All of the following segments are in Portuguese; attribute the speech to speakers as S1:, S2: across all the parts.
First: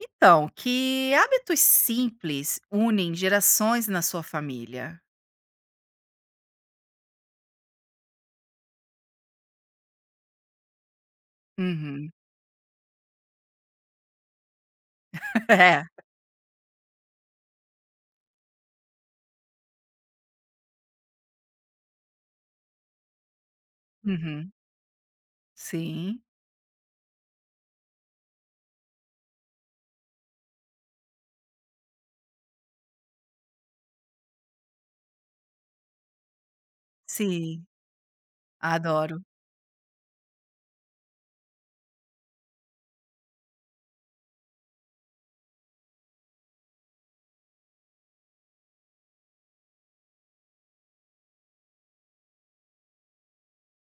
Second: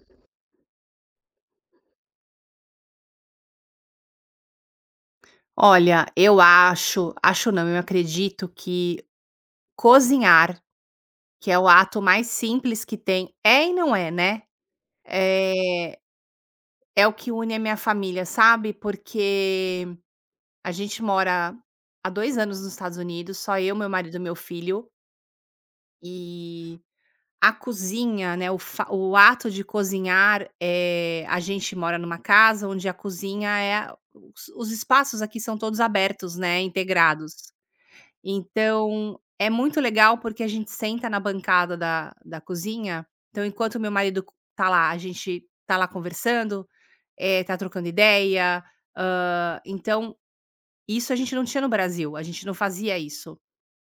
S1: Então, que hábitos simples unem gerações na sua família?
S2: Olha, eu acho, acho não, eu acredito que cozinhar, que é o ato
S1: Uhum.
S2: mais simples que tem, é, e não é, né,
S1: É.
S2: eh, é o que une a minha família, sabe, porque a gente mora há 2 anos nos Estados Unidos, só eu, meu marido e meu
S1: Uhum.
S2: filho,
S1: Sim,
S2: e a cozinha, né, o ato de cozinhar, é, a gente mora numa casa onde a cozinha é, os espaços aqui são todos abertos, né, integrados.
S1: sim.
S2: Então,
S1: Adoro.
S2: é muito legal, porque a gente senta na bancada da cozinha, então enquanto meu marido tá lá, a gente tá lá conversando, tá trocando ideia. Então isso a gente não tinha no Brasil, a gente não fazia isso.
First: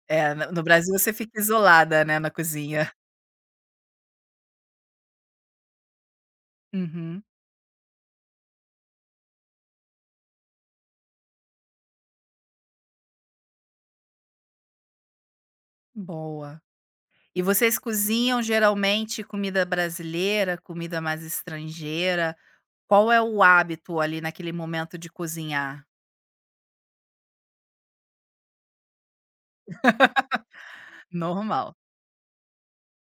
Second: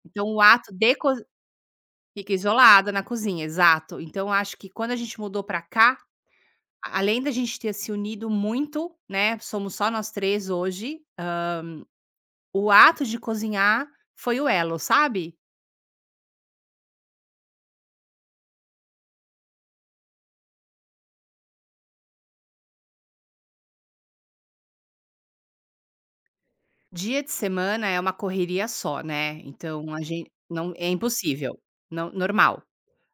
S2: Então
S1: É,
S2: o
S1: no
S2: ato
S1: Brasil
S2: de
S1: você
S2: co
S1: fica isolada, né, na
S2: Fica
S1: cozinha.
S2: isolada na cozinha, exato. Então acho que quando a gente mudou pra cá, além
S1: Uhum.
S2: da gente ter se unido muito, né, somos só nós 3 hoje. O ato de cozinhar foi o elo, sabe?
S1: Boa. E vocês cozinham geralmente comida brasileira, comida mais estrangeira? Qual é o hábito ali naquele momento de cozinhar?
S2: Dia de semana é uma correria só, né, então a gente não, é impossível.
S1: Normal.
S2: Não, normal.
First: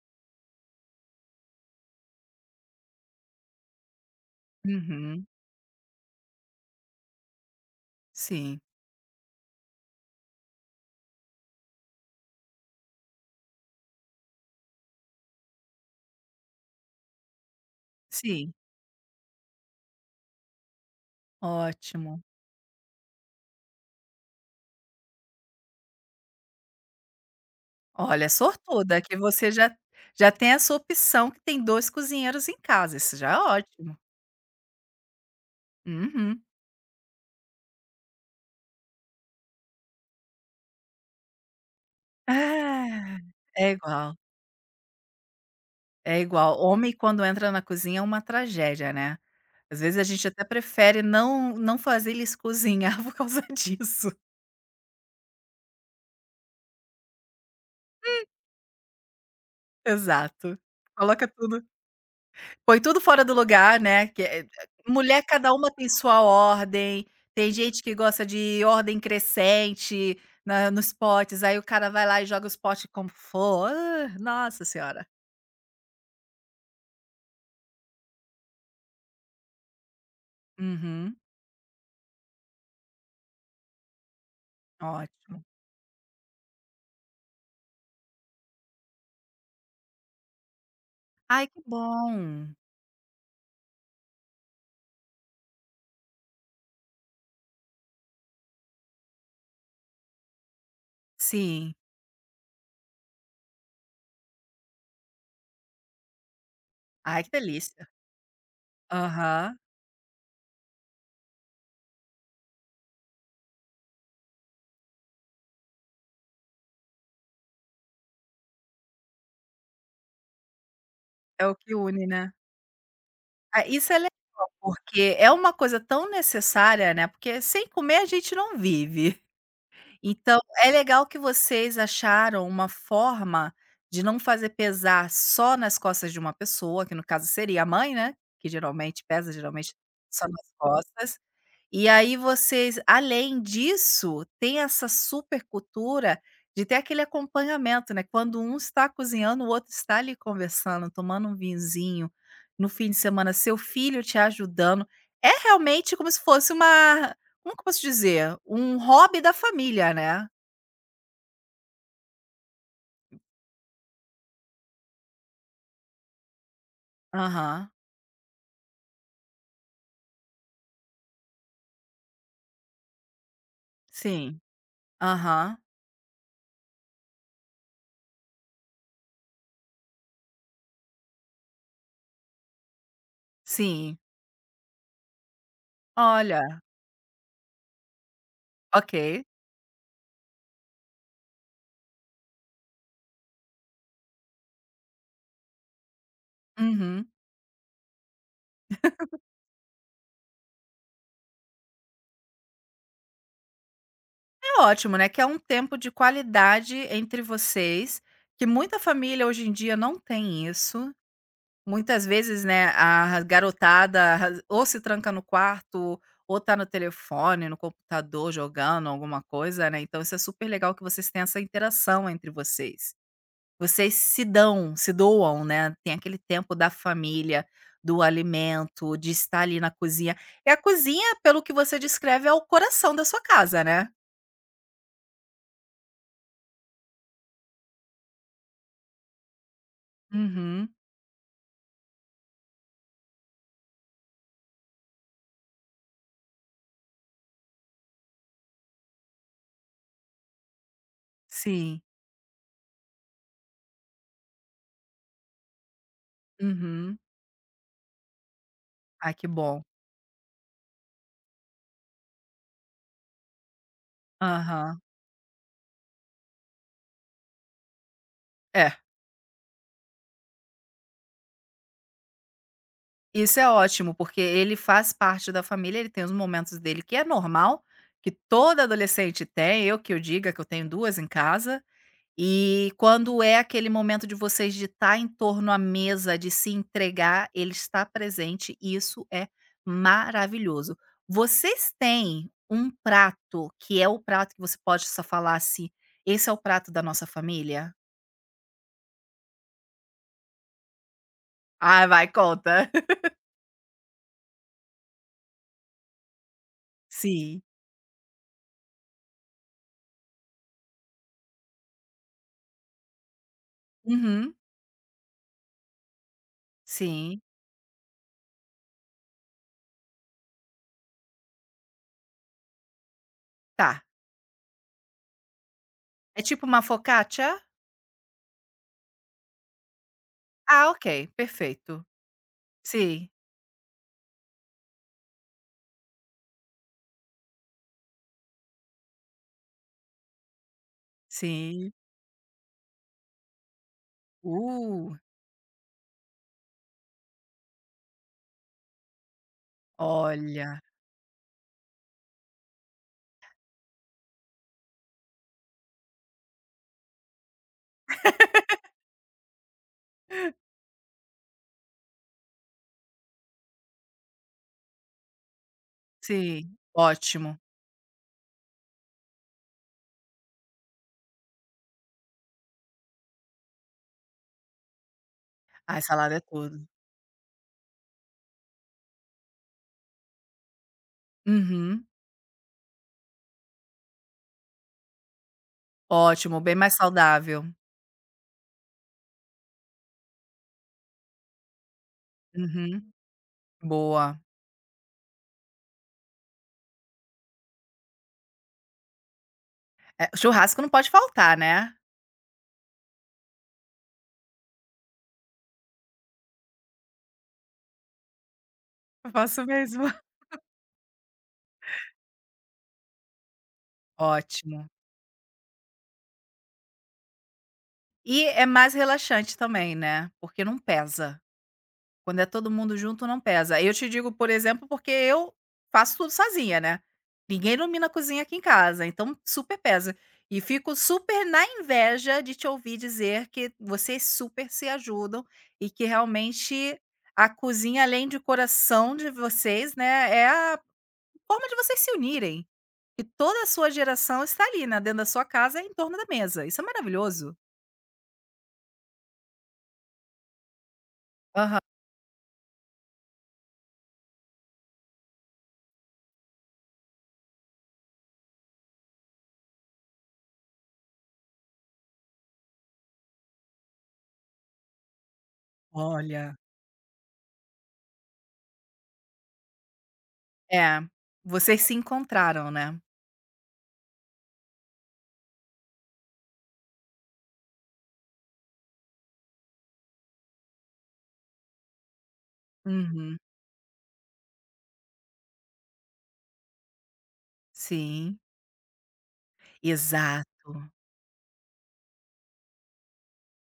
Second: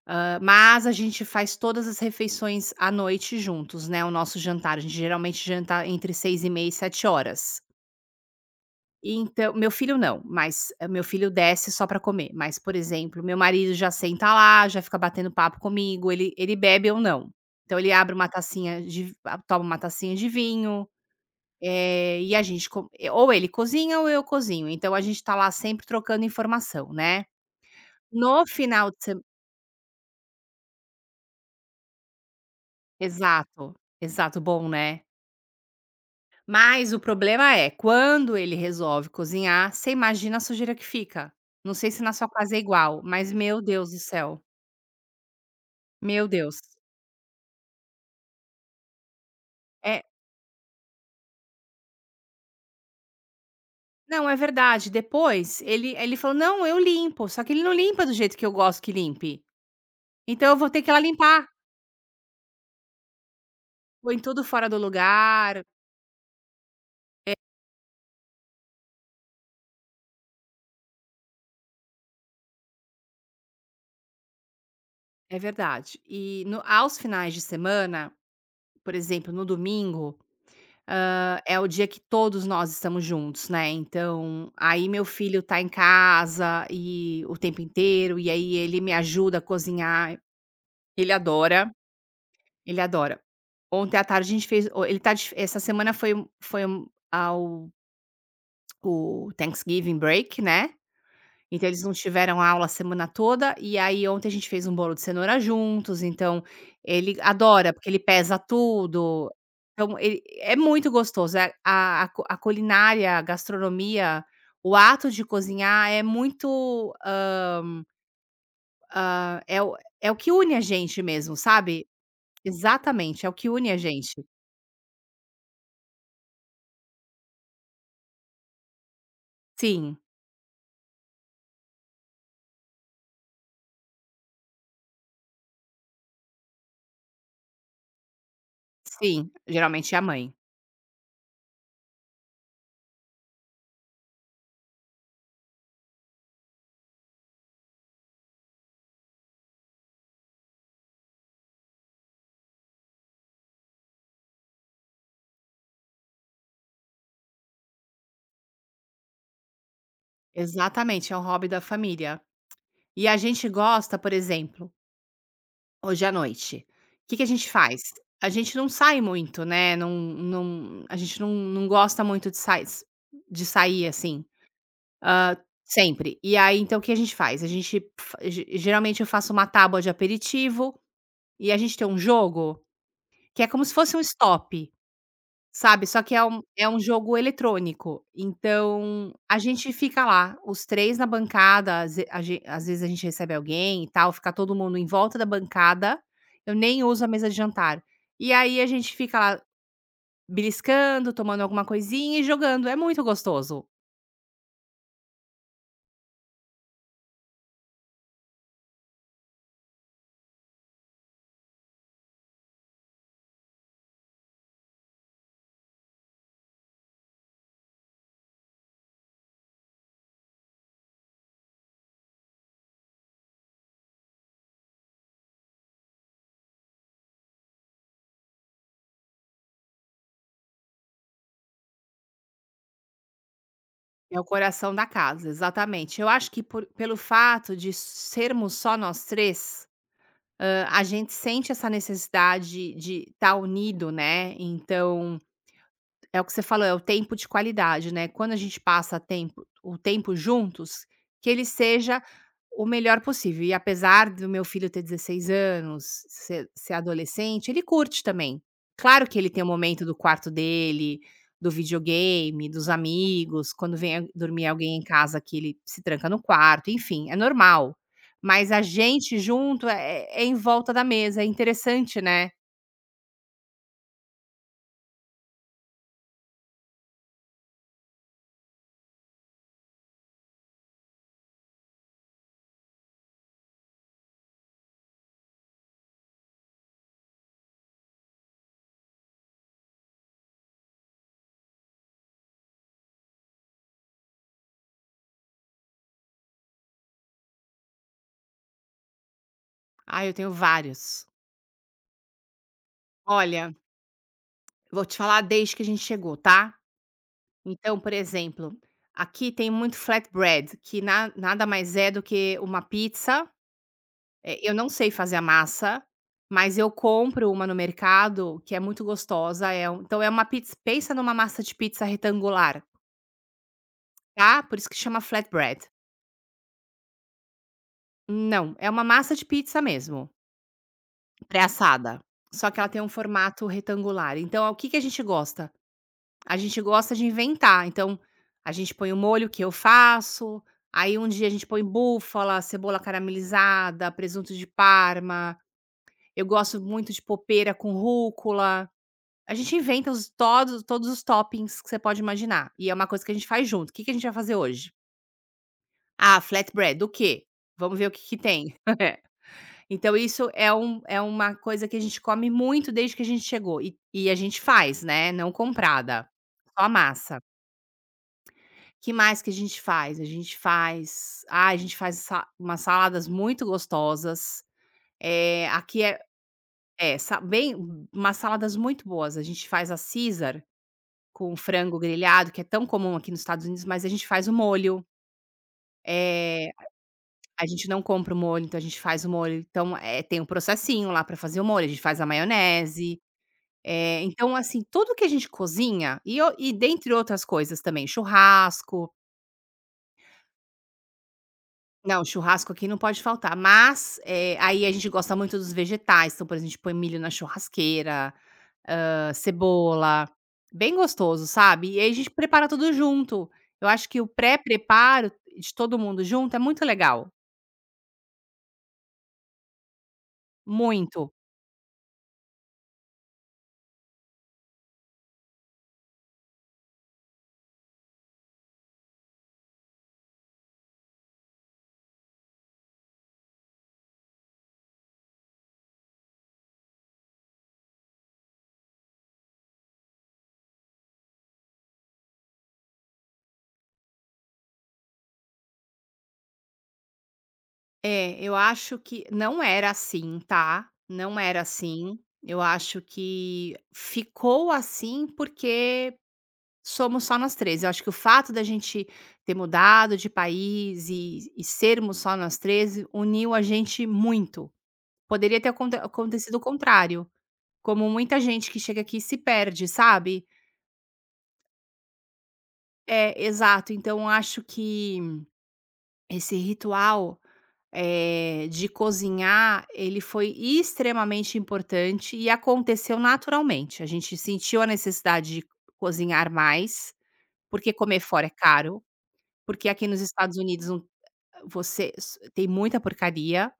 S2: Mas a gente faz todas as refeições à noite juntos, né, o nosso jantar, a gente
S1: Uhum.
S2: geralmente janta entre 6h30 e 7 horas.
S1: Sim,
S2: Então meu filho não, mas meu filho desce só pra comer, mas, por exemplo, meu marido já senta lá, já fica batendo papo comigo, ele bebe ou não. Então ele abre uma
S1: sim.
S2: tacinha de ah, toma uma tacinha de vinho,
S1: Ótimo.
S2: e a gente co ou ele cozinha ou eu cozinho, então a gente tá lá sempre trocando informação, né.
S1: Olha,
S2: No final de
S1: sortuda
S2: se
S1: que você já tem essa opção que tem 2 cozinheiros em casa, isso já é
S2: Exato,
S1: ótimo.
S2: exato, bom, né.
S1: Uhum.
S2: Mas o problema é, quando ele resolve cozinhar, você imagina a sujeira que fica. Não sei se na sua casa é igual,
S1: Ah,
S2: mas meu
S1: é
S2: Deus do
S1: igual,
S2: céu,
S1: é
S2: meu
S1: igual.
S2: Deus.
S1: Homem quando entra na cozinha é uma tragédia, né. Às vezes a
S2: É,
S1: gente até prefere não fazer eles cozinhar por causa disso.
S2: não, é verdade, depois ele falou: "Não, eu limpo", só que ele não limpa do jeito que eu gosto que limpe, então eu
S1: Exato.
S2: vou ter que ir lá
S1: Coloca
S2: limpar.
S1: tudo. Foi tudo fora do lugar, né,
S2: Põe
S1: que é
S2: tudo fora do
S1: mulher, cada
S2: lugar.
S1: uma tem sua ordem, tem gente que gosta de ordem crescente na nos potes, aí o cara vai lá e joga os potes como for, ah, nossa senhora.
S2: É verdade. E no, aos finais de semana, por exemplo, no domingo,
S1: Uhum,
S2: é o dia que todos nós estamos juntos, né, então aí meu
S1: ótimo.
S2: filho tá em casa e o tempo inteiro, e aí ele me ajuda a cozinhar, ele
S1: Ai que
S2: adora,
S1: bom.
S2: ele adora. Ontem à tarde a gente fez o ele tá de Essa semana foi um ao o Thanksgiving break, né. Então
S1: Sim.
S2: eles não tiveram aula a semana toda, e aí ontem a gente fez um bolo de cenoura juntos, então ele
S1: Ai que
S2: adora,
S1: delícia.
S2: porque ele pesa tudo.
S1: Aham,
S2: Então ele é muito gostoso, a culinária, a gastronomia, o ato de cozinhar é muito, é o que une a gente mesmo,
S1: é o que
S2: sabe.
S1: une, né.
S2: Exatamente, é o que
S1: Ah,
S2: une a
S1: isso é legal,
S2: gente.
S1: porque é uma coisa tão necessária, né, porque sem comer a gente não vive.
S2: Sim,
S1: Então, é legal que vocês acharam uma forma de não fazer pesar só nas costas de uma pessoa, que no caso seria a mãe, né, que geralmente
S2: sim,
S1: pesa, geralmente
S2: geralmente é a
S1: só
S2: mãe.
S1: nas costas, e aí vocês, além disso, tem essa supercultura de ter aquele acompanhamento, né, quando um está cozinhando, o outro está ali conversando, tomando um vinhozinho, no fim de semana seu filho te ajudando. É realmente como se fosse uma, como que eu posso dizer? Um hobby da família, né.
S2: Exatamente, é um hobby da família. E a gente gosta, por exemplo. Hoje à noite, o que que a gente
S1: Aham.
S2: faz? A gente não sai muito, né, a gente não não gosta muito de sai de sair, assim,
S1: Sim.
S2: hã,
S1: Aham.
S2: sempre. E aí, então, o que a gente faz? A gente fa ge Geralmente eu faço uma tábua de aperitivo, e a gente tem um jogo que é como se fosse
S1: Sim.
S2: um stop. Sabe, só que é um
S1: Olha,
S2: é um jogo eletrônico, então
S1: ok.
S2: a gente fica lá, os 3 na bancada, às vezes a gente recebe alguém e tal, fica todo mundo em volta da bancada, eu nem uso
S1: Uhum.
S2: a mesa de jantar. E aí a gente fica lá beliscando, tomando alguma coisinha e jogando, é muito gostoso.
S1: É ótimo, né, que é um tempo de qualidade entre vocês, que muita família hoje em dia não tem isso. Muitas vezes, né, a garotada ra ou se tranca no quarto, ou tá no telefone, no computador, jogando alguma coisa, né, então isso é super legal que vocês tenham essa interação entre vocês. Vocês se dão, se doam, né, tem aquele tempo da família, do alimento, de estar ali na cozinha. E a cozinha, pelo que você descreve, é o coração da sua casa, né?
S2: É o coração da casa, exatamente. Eu acho que por pelo fato de sermos só nós três,
S1: Uhum.
S2: a gente sente essa necessidade de estar unido, né, então é o que você falou, é o tempo de qualidade, né. Quando a gente passa tempo o tempo juntos, que ele
S1: Sim.
S2: seja o melhor possível. E apesar do meu filho ter 16 anos, ser
S1: Uhum.
S2: adolescente, ele curte também. Claro
S1: Ai,
S2: que
S1: que
S2: ele tem o
S1: bom.
S2: momento do quarto dele, do videogame, dos amigos, quando vem a dormir alguém
S1: Aham.
S2: em casa, que ele se tranca no quarto, enfim, é normal. Mas a
S1: É.
S2: gente junto é em volta da mesa, é interessante, né.
S1: Isso é ótimo, porque ele faz parte da família, ele tem os momentos dele que é normal, que toda adolescente tem, eu que eu diga, que eu tenho 2 em casa. E quando é aquele momento de vocês de estar em torno à mesa, de se entregar, ele está presente e isso é maravilhoso. Vocês têm um prato que é o prato que você pode só falar assim: "Esse é o prato da nossa família"?
S2: Ah, eu tenho vários.
S1: Ah vai, conta.
S2: Olha, vou te falar desde que a gente chegou, tá?
S1: Sim.
S2: Então, por exemplo, aqui tem muito flatbread, que na nada mais é do que uma pizza.
S1: Uhum,
S2: Eu não sei fazer a massa, mas eu
S1: sim,
S2: compro uma no mercado que é muito gostosa, é então é uma pizza. Pensa numa massa de pizza retangular,
S1: tá.
S2: tá? Por isso que chama flatbread.
S1: É tipo uma focaccia?
S2: Não, é uma massa de pizza mesmo,
S1: Ah, ok, perfeito.
S2: pré-assada, só que ela tem um
S1: Sim,
S2: formato retangular. Então, o que que a gente gosta? A gente gosta de inventar, então a gente põe o molho que eu faço, aí um dia a gente põe
S1: sim.
S2: búfala, cebola caramelizada, presunto de
S1: Uh,
S2: parma, eu gosto muito de popeira com rúcula. A gente inventa os
S1: olha,
S2: todos todos os toppings que você pode imaginar, e é uma coisa que a gente faz junto. O "Que que a gente vai fazer hoje?". "Ah, flatbread. Do quê? Vamos ver o que que tem". Então isso é uma coisa que a gente come muito desde que a gente chegou, e a gente faz, né, não comprada,
S1: sim,
S2: só a massa.
S1: ótimo.
S2: Que mais que a gente faz? A gente faz sa umas saladas muito gostosas,
S1: Ai,
S2: aqui é,
S1: salada é tudo.
S2: é, sa bem, umas saladas muito boas. A gente faz a Caesar com frango
S1: Uhum,
S2: grelhado, que é tão comum aqui nos Estados Unidos, mas a gente faz o molho,
S1: ótimo,
S2: eh,
S1: bem mais saudável.
S2: a gente não compra o molho, então a gente faz o molho, então, tem um processinho lá para fazer o molho, a gente faz a
S1: Uhum,
S2: maionese,
S1: boa.
S2: então assim, tudo que a gente cozinha e dentre outras coisas também, churrasco.
S1: É, churrasco não pode faltar, né?
S2: Não, churrasco aqui não pode faltar, mas, aí a gente gosta muito dos vegetais, então, por exemplo, a gente põe milho na churrasqueira,
S1: Eu faço mesmo.
S2: cebola, bem gostoso, sabe. E aí a gente prepara tudo junto. Eu acho que o
S1: Ótimo.
S2: pré-preparo de todo mundo junto é muito legal,
S1: E é mais relaxante também, né, porque não
S2: muito.
S1: pesa. Quando é todo mundo junto não pesa. Eu te digo, por exemplo, porque eu faço tudo sozinha, né. Ninguém ilumina a cozinha aqui em casa, então super pesa. E fico super na inveja de te ouvir dizer que vocês super se ajudam e que realmente a cozinha, além de coração de vocês, né, é a forma de vocês se unirem. E toda a sua geração está ali, né, dentro da sua casa, em torno da mesa. Isso é maravilhoso.
S2: É, eu acho que não era assim, tá, não era
S1: Aham.
S2: assim. Eu acho que ficou assim porque somos só nós 3. Eu acho que o fato da gente ter mudado de país e sermos só nós 3 uniu a gente muito. Poderia ter
S1: Olha.
S2: acontecido o contrário, como muita gente que chega aqui se perde, sabe?
S1: É, vocês se encontraram, né.
S2: É, exato. Então acho que esse ritual, de cozinhar, ele foi extremamente importante e aconteceu
S1: Uhum.
S2: naturalmente. A gente sentiu a necessidade de cozinhar mais, porque comer
S1: Sim,
S2: fora é caro, porque aqui nos
S1: exato.
S2: Estados Unidos não, você s tem muita porcaria,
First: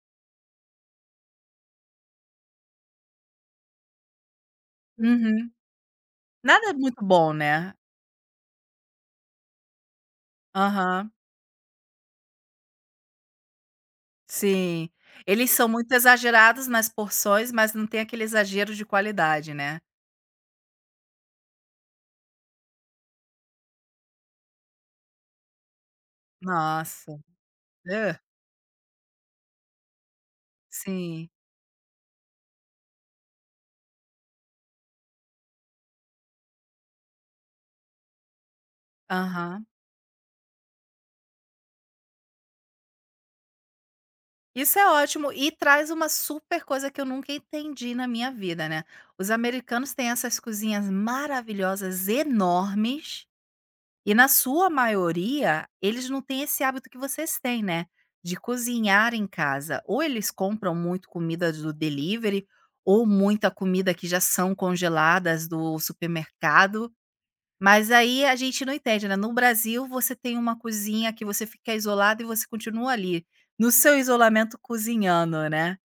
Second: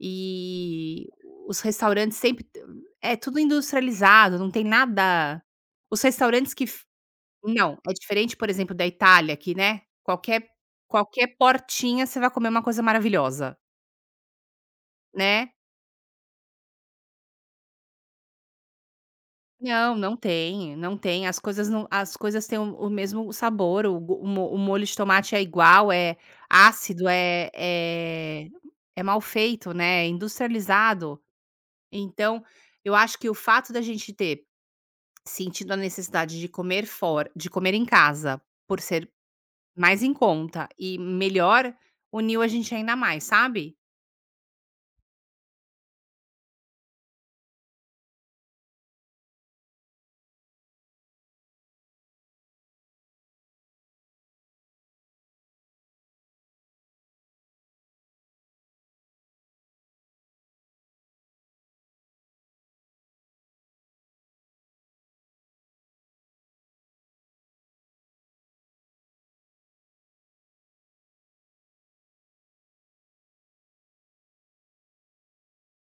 S2: e os restaurantes sempre t é tudo industrializado, não tem nada,
S1: Uhum.
S2: os restaurantes que
S1: Nada é
S2: f
S1: muito bom, né.
S2: não, é diferente, por exemplo, da Itália que, né, qualquer
S1: Aham,
S2: qualquer portinha você vai comer uma coisa maravilhosa,
S1: sim. Eles
S2: né.
S1: são muito exagerados nas porções, mas não tem aquele exagero de qualidade, né.
S2: Não, não tem, não tem, as coisas não as coisas têm o mesmo sabor, o go o mo o molho de tomate é igual, é ácido,
S1: Nossa,
S2: é
S1: hã.
S2: é é mal feito, né, é industrializado.
S1: Sim,
S2: Então, eu acho que o fato da gente ter sentido a necessidade de comer fora, de comer em casa, por ser
S1: aham.
S2: mais em conta e melhor, uniu a gente ainda mais, sabe?
S1: Isso é ótimo e traz uma super coisa que eu nunca entendi na minha vida, né. Os americanos têm essas cozinhas maravilhosas, enormes. E na sua maioria, eles não têm esse hábito que vocês têm, né, de cozinhar em casa. Ou eles compram muito comida do delivery, ou muita comida que já são congeladas do supermercado, mas aí a gente não entende, né. No Brasil, você tem uma cozinha que você fica isolado e você continua ali, no seu isolamento cozinhando, né.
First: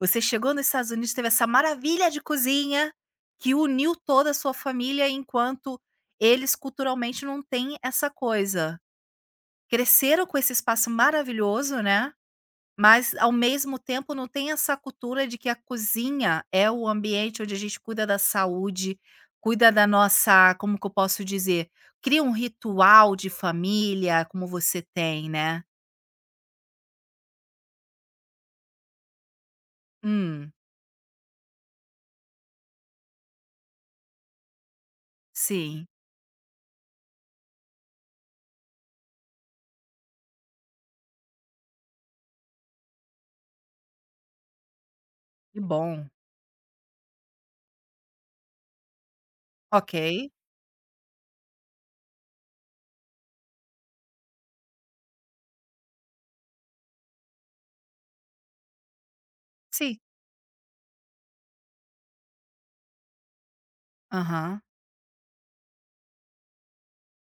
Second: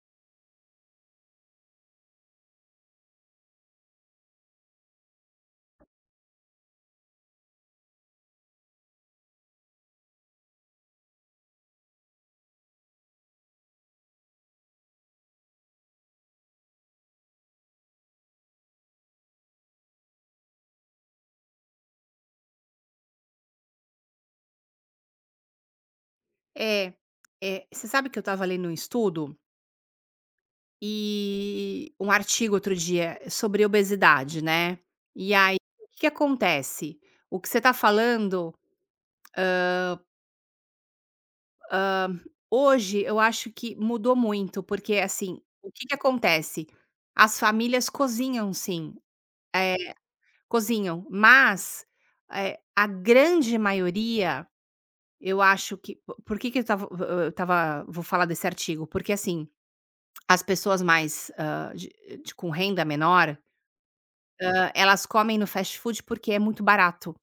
S1: Você chegou nos Estados Unidos, teve essa maravilha de cozinha que uniu toda a sua família, enquanto eles culturalmente não têm essa coisa. Cresceram com esse espaço maravilhoso, né, mas ao mesmo tempo não tem essa cultura de que a cozinha é o ambiente onde a gente cuida da saúde, cuida da nossa, como que eu posso dizer? Cria um ritual de família como você tem, né.
S2: É, é, você sabe que eu estava lendo um estudo
S1: Hum,
S2: e um artigo outro dia sobre obesidade, né? E aí,
S1: sim,
S2: o que que acontece? O que você está falando, hoje eu acho que mudou muito, porque assim,
S1: que
S2: o que que
S1: bom.
S2: acontece? As famílias cozinham sim. eh,
S1: Ok.
S2: Cozinham, mas, a grande maioria, eu acho que po por que que eu estava vou falar desse artigo? Porque, assim,
S1: Sim.
S2: as pessoas mais, de, com renda menor,
S1: Aham,
S2: elas comem no fast food porque é muito barato.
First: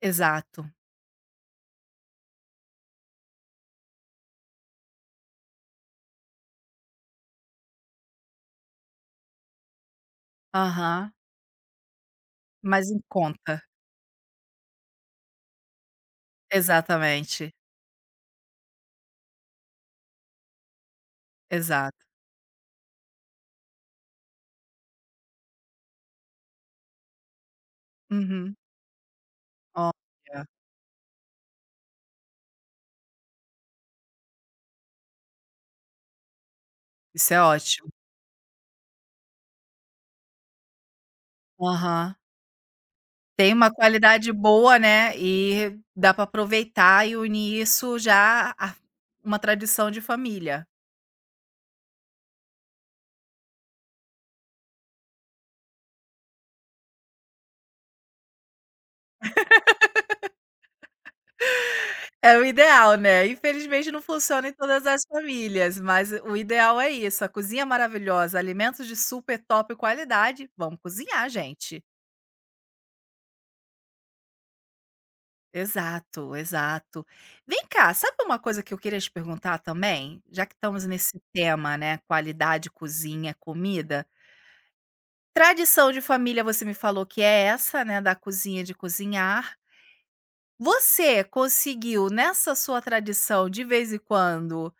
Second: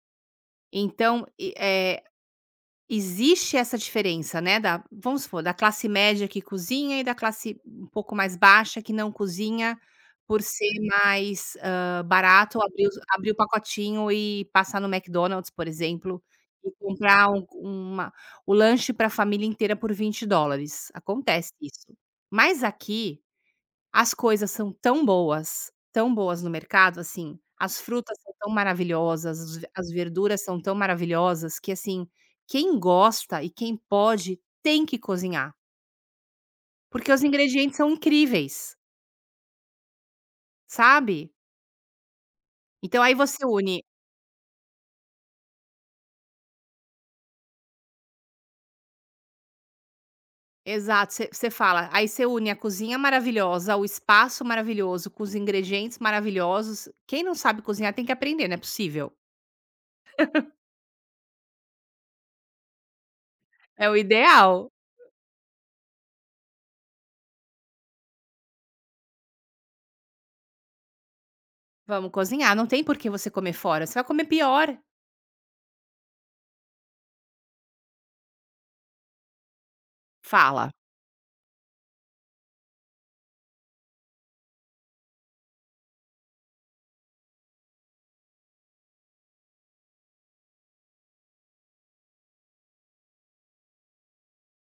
S1: exato.
S2: Então, eh existe essa diferença, né, da, vamos supor, da classe média que cozinha e da classe um pouco mais baixa que não cozinha, por ser
S1: Aham,
S2: mais, barato
S1: mais em
S2: abrir o
S1: conta.
S2: pacotinho e passar no McDonald's, por exemplo, e comprar um
S1: Exatamente,
S2: uma o lanche para a família inteira por US$ 20. Acontece isso.
S1: exato.
S2: Mas aqui as coisas são tão boas no mercado, assim, as frutas são tão
S1: Uhum.
S2: maravilhosas, as verduras
S1: Olha,
S2: são tão maravilhosas que, assim, quem gosta e quem pode tem que cozinhar, porque os
S1: isso é
S2: ingredientes
S1: ótimo.
S2: são incríveis, sabe.
S1: Aham.
S2: Então aí você
S1: Tem uma
S2: une,
S1: qualidade boa, né, e dá pra aproveitar e unir isso já a uma tradição de família.
S2: exato, você fala, aí você une a cozinha maravilhosa, o espaço maravilhoso, com os ingredientes maravilhosos. Quem não sabe cozinhar tem que aprender, não é possível.
S1: É o ideal, né.
S2: É
S1: Infelizmente
S2: o
S1: não funciona em
S2: ideal.
S1: todas as famílias, mas o ideal é isso, a cozinha maravilhosa, alimentos de super top qualidade, vamos cozinhar gente.
S2: Vamos cozinhar, não tem por que você comer fora, você vai comer pior.
S1: Exato, exato. Vem cá, sabe uma coisa que eu queria te perguntar também? Já que
S2: Fala.
S1: estamos nesse tema, né, qualidade, cozinha, comida. Tradição de família, você me falou que é essa, né, da cozinha, de cozinhar. Você conseguiu, nessa sua tradição, de vez em quando,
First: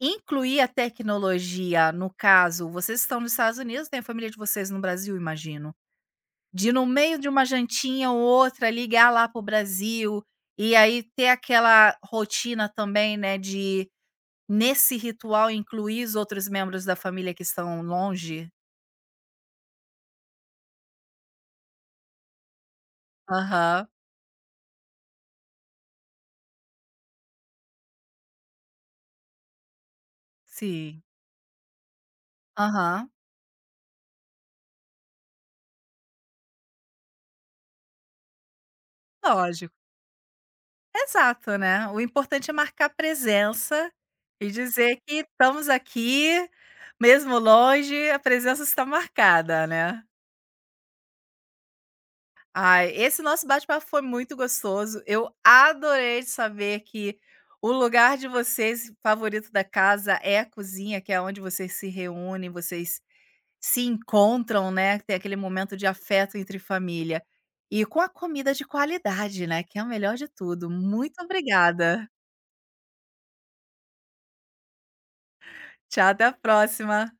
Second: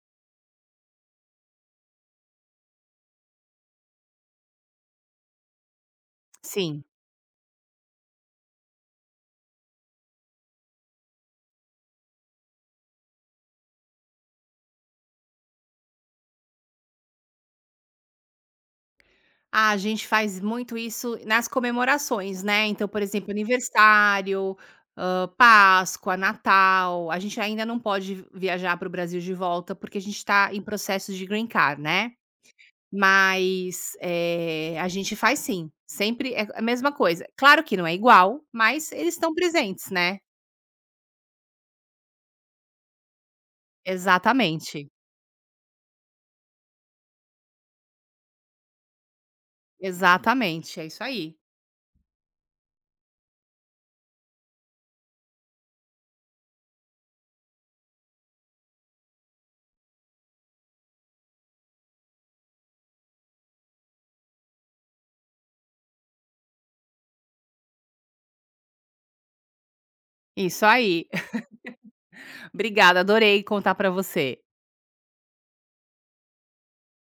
S1: incluir a tecnologia? No caso, vocês estão nos Estados Unidos, tem a família de vocês no Brasil, imagino. De
S2: Sim.
S1: no meio de uma jantinha ou outra ligar lá pro Brasil, e aí ter aquela rotina também, né, de nesse ritual incluir os outros membros da família que estão longe.
S2: Ah, a gente faz muito isso nas comemorações, né, então, por exemplo,
S1: Aham,
S2: aniversário, Páscoa, Natal. A gente ainda não pode viajar para o Brasil de volta, porque a gente está em
S1: sim.
S2: processo de green card, né,
S1: Aham,
S2: mas, a gente faz sim, sempre é a mesma coisa. Claro que não é igual, mas eles estão
S1: lógico.
S2: presentes, né.
S1: Exato, né. O importante é marcar presença e
S2: Exatamente,
S1: dizer que estamos aqui, mesmo longe, a presença está marcada, né.
S2: exatamente, é isso aí,
S1: Ai, esse nosso bate-papo foi muito gostoso. Eu adorei saber que o lugar de vocês favorito da casa é a cozinha, que é onde vocês se reúnem, vocês se encontram, né, tem aquele momento de afeto entre família. E com a comida de qualidade, né, que é o melhor de
S2: isso
S1: tudo.
S2: aí.
S1: Muito obrigada.
S2: Obrigada, adorei contar para você.
S1: Tchau, até a próxima.